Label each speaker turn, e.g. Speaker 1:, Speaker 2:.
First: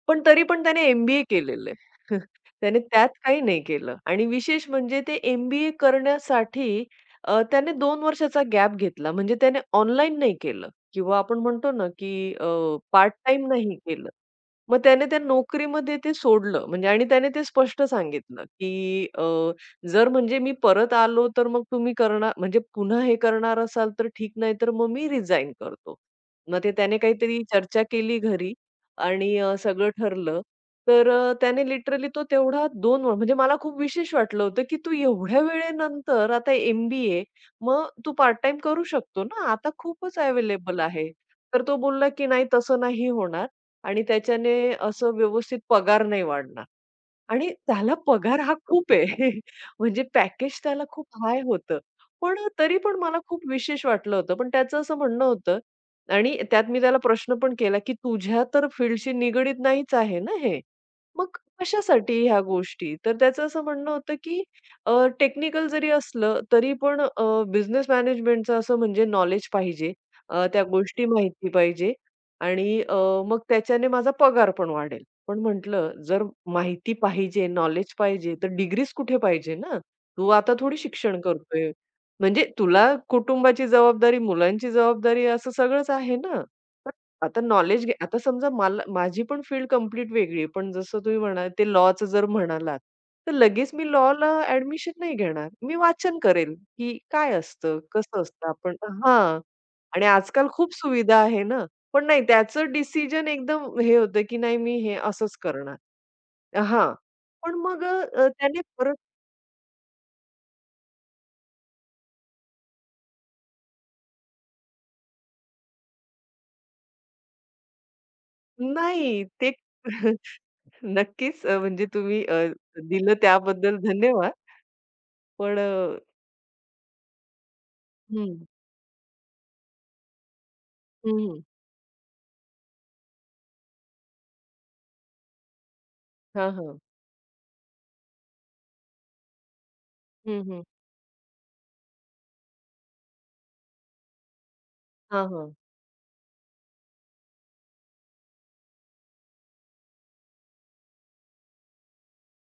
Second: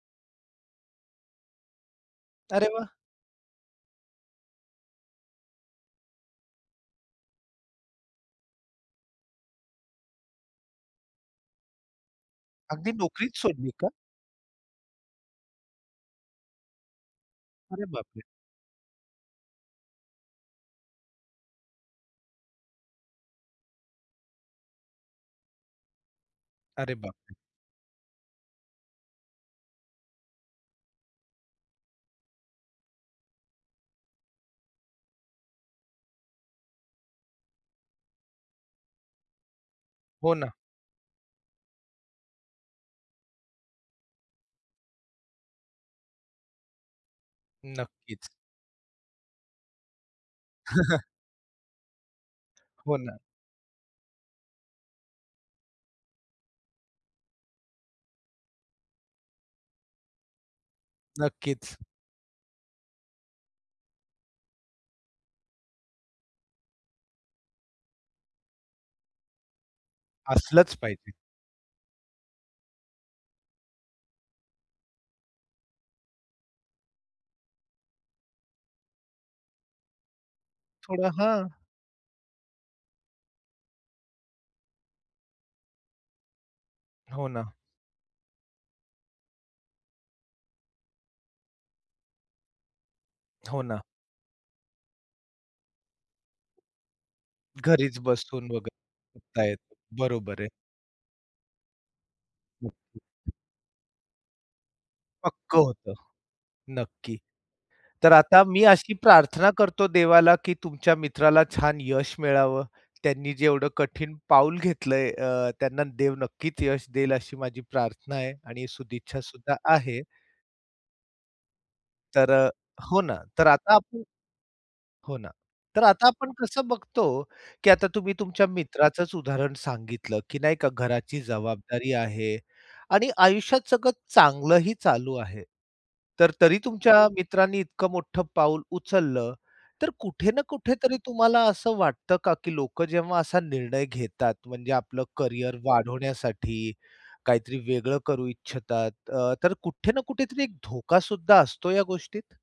Speaker 1: पण तरी पण त्याने एम-बी-ए केलेले आहे.
Speaker 2: अरे
Speaker 1: त्याने
Speaker 2: वाह!
Speaker 1: त्यात काही नाही केलं आणि विशेष म्हणजे ते एम-बी-ए करण्यासाठी अ, त्याने 2 वर्षाचा गॅप घेतला. म्हणजे त्याने ऑनलाईन नाही केलं किंवा आपण म्हणतो ना, की अ,
Speaker 2: अगदी
Speaker 1: पार्ट
Speaker 2: नोकरीच
Speaker 1: टाईम
Speaker 2: सोडली
Speaker 1: नाही
Speaker 2: का?
Speaker 1: केलं. मग त्याने त्या नोकरीमध्ये ते सोडलं म्हणजे आणि त्याने ते स्पष्ट
Speaker 2: अरे बापरे!
Speaker 1: सांगितलं, की अ, "जर म्हणजे मी परत आलो तर मग तुम्ही करणार म्हणजे पुन्हा हे करणार असाल तर ठीक नाही तर मग मी रिझाइन करतो." मग ते
Speaker 2: अरे
Speaker 1: त्याने
Speaker 2: बापरे!
Speaker 1: काहीतरी चर्चा केली घरी आणि सगळं ठरलं. तर अ, त्याने लिटरली तो तेवढा 2 म्हणजे मला खूप विशेष वाटलं होतं, की "तू एवढ्या वेळेनंतर आता एम-बी-ए मग तू पार्ट टाईम करू शकतो ना. आता खूपच
Speaker 2: हो ना.
Speaker 1: अव्हेलेबल आहे." तर तो बोलला, की "नाही, तसं नाही होणार आणि त्याच्याने असं व्यवस्थित पगार नाही वाढणार" आणि त्याला
Speaker 2: नक्कीच.
Speaker 1: पगार हा खूप आहे. म्हणजे पॅकेज त्याला खूप हाय होतं. पण अ, तरी पण
Speaker 2: हो ना.
Speaker 1: मला खूप विशेष वाटलं होतं पण त्याचं असं म्हणणं होतं आणि त्यात मी त्याला प्रश्न पण केला, की "तुझ्या तर फील्डशी निगडीत नाहीच आहे ना हे. मग
Speaker 2: नक्कीच.
Speaker 1: कशासाठी ह्या गोष्टी?" तर त्याचं असं म्हणणं होतं, की अ, "टेक्निकल जरी असलं तरी पण अ, बिझनेस मॅनेजमेंटचं असं म्हणजे नॉलेज पाहिजे. अ, त्या
Speaker 2: असलंच
Speaker 1: गोष्टी
Speaker 2: पाहिजे.
Speaker 1: माहिती पाहिजे आणि अ, मग त्याच्याने माझा पगार पण वाढेल." पण म्हटलं, "जर माहिती पाहिजे, नॉलेज पाहिजे तर डिग्रीज कुठे पाहिजे ना. तू आता थोडी
Speaker 2: थोडा,
Speaker 1: शिक्षण
Speaker 2: हां.
Speaker 1: करतोय म्हणजे तुला कुटुंबाची जबाबदारी, मुलांची जबाबदारी असं सगळंच आहे ना.
Speaker 2: हो
Speaker 1: आता
Speaker 2: ना.
Speaker 1: नॉलेज घे." आता समजा मला माझी पण फील्ड कंप्लीट वेगळी आहे. पण जसं तुम्ही म्हणालात ते लॉचं जर म्हणालात तर
Speaker 2: हो
Speaker 1: लगेच
Speaker 2: ना.
Speaker 1: मी लॉला ॲडमिशन नाही घेणार. मी वाचन करेल, की काय असतं,
Speaker 2: घरीच
Speaker 1: कसं असतं.
Speaker 2: बसून
Speaker 1: आपण
Speaker 2: वगैरे
Speaker 1: हां
Speaker 2: [unintelligible]
Speaker 1: आणि
Speaker 2: बरोबर
Speaker 1: आजकाल
Speaker 2: आहे.
Speaker 1: खूप सुविधा आहे ना. पण नाही त्याचं डिसिजन एकदम हे होतं, की "नाही, मी हे असंच
Speaker 2: पक्कं
Speaker 1: करणार."
Speaker 2: होतं.
Speaker 1: हां
Speaker 2: नक्की.
Speaker 1: पण मग
Speaker 2: तर
Speaker 1: अ,
Speaker 2: आता
Speaker 1: त्याने
Speaker 2: मी
Speaker 1: परत
Speaker 2: अशी प्रार्थना करतो देवाला, की तुमच्या मित्राला छान यश मिळावं. त्यांनी जेवढं कठीण पाऊल घेतलंय अ, त्यांना देव नक्कीच यश देईल अशी माझी प्रार्थना आहे आणि सदिच्छा
Speaker 1: नाही ते
Speaker 2: सुद्धा आहे.
Speaker 1: नक्कीच अ, म्हणजे तुम्ही
Speaker 2: तर
Speaker 1: अ,
Speaker 2: अ हो
Speaker 1: दिलं
Speaker 2: ना. तर आता
Speaker 1: त्याबद्दल
Speaker 2: आपण
Speaker 1: धन्यवाद.
Speaker 2: हो ना,
Speaker 1: पण अ
Speaker 2: तर आता आपण कसं बघतो, की आता तुम्ही
Speaker 1: हं.
Speaker 2: तुमच्या मित्राचंच उदाहरण सांगितलं, की नाही का, घराची
Speaker 1: हं.
Speaker 2: जबाबदारी आहे आणि आयुष्यात सगळं चांगलंही चालू आहे. तर
Speaker 1: हां,
Speaker 2: तरी
Speaker 1: हां.
Speaker 2: तुमच्या मित्रांनी इतकं मोठं पाऊल उचललं तर कुठे ना
Speaker 1: हं, हं.
Speaker 2: कुठे तरी तुम्हाला असं वाटतं का, की लोकं जेव्हा असा निर्णय घेतात म्हणजे आपलं
Speaker 1: हां, हां.
Speaker 2: करिअर वाढवण्यासाठी, काहीतरी वेगळं करू इच्छितात अ, तर कुठे ना कुठेतरी एक धोका सुद्धा असतो या गोष्टीत?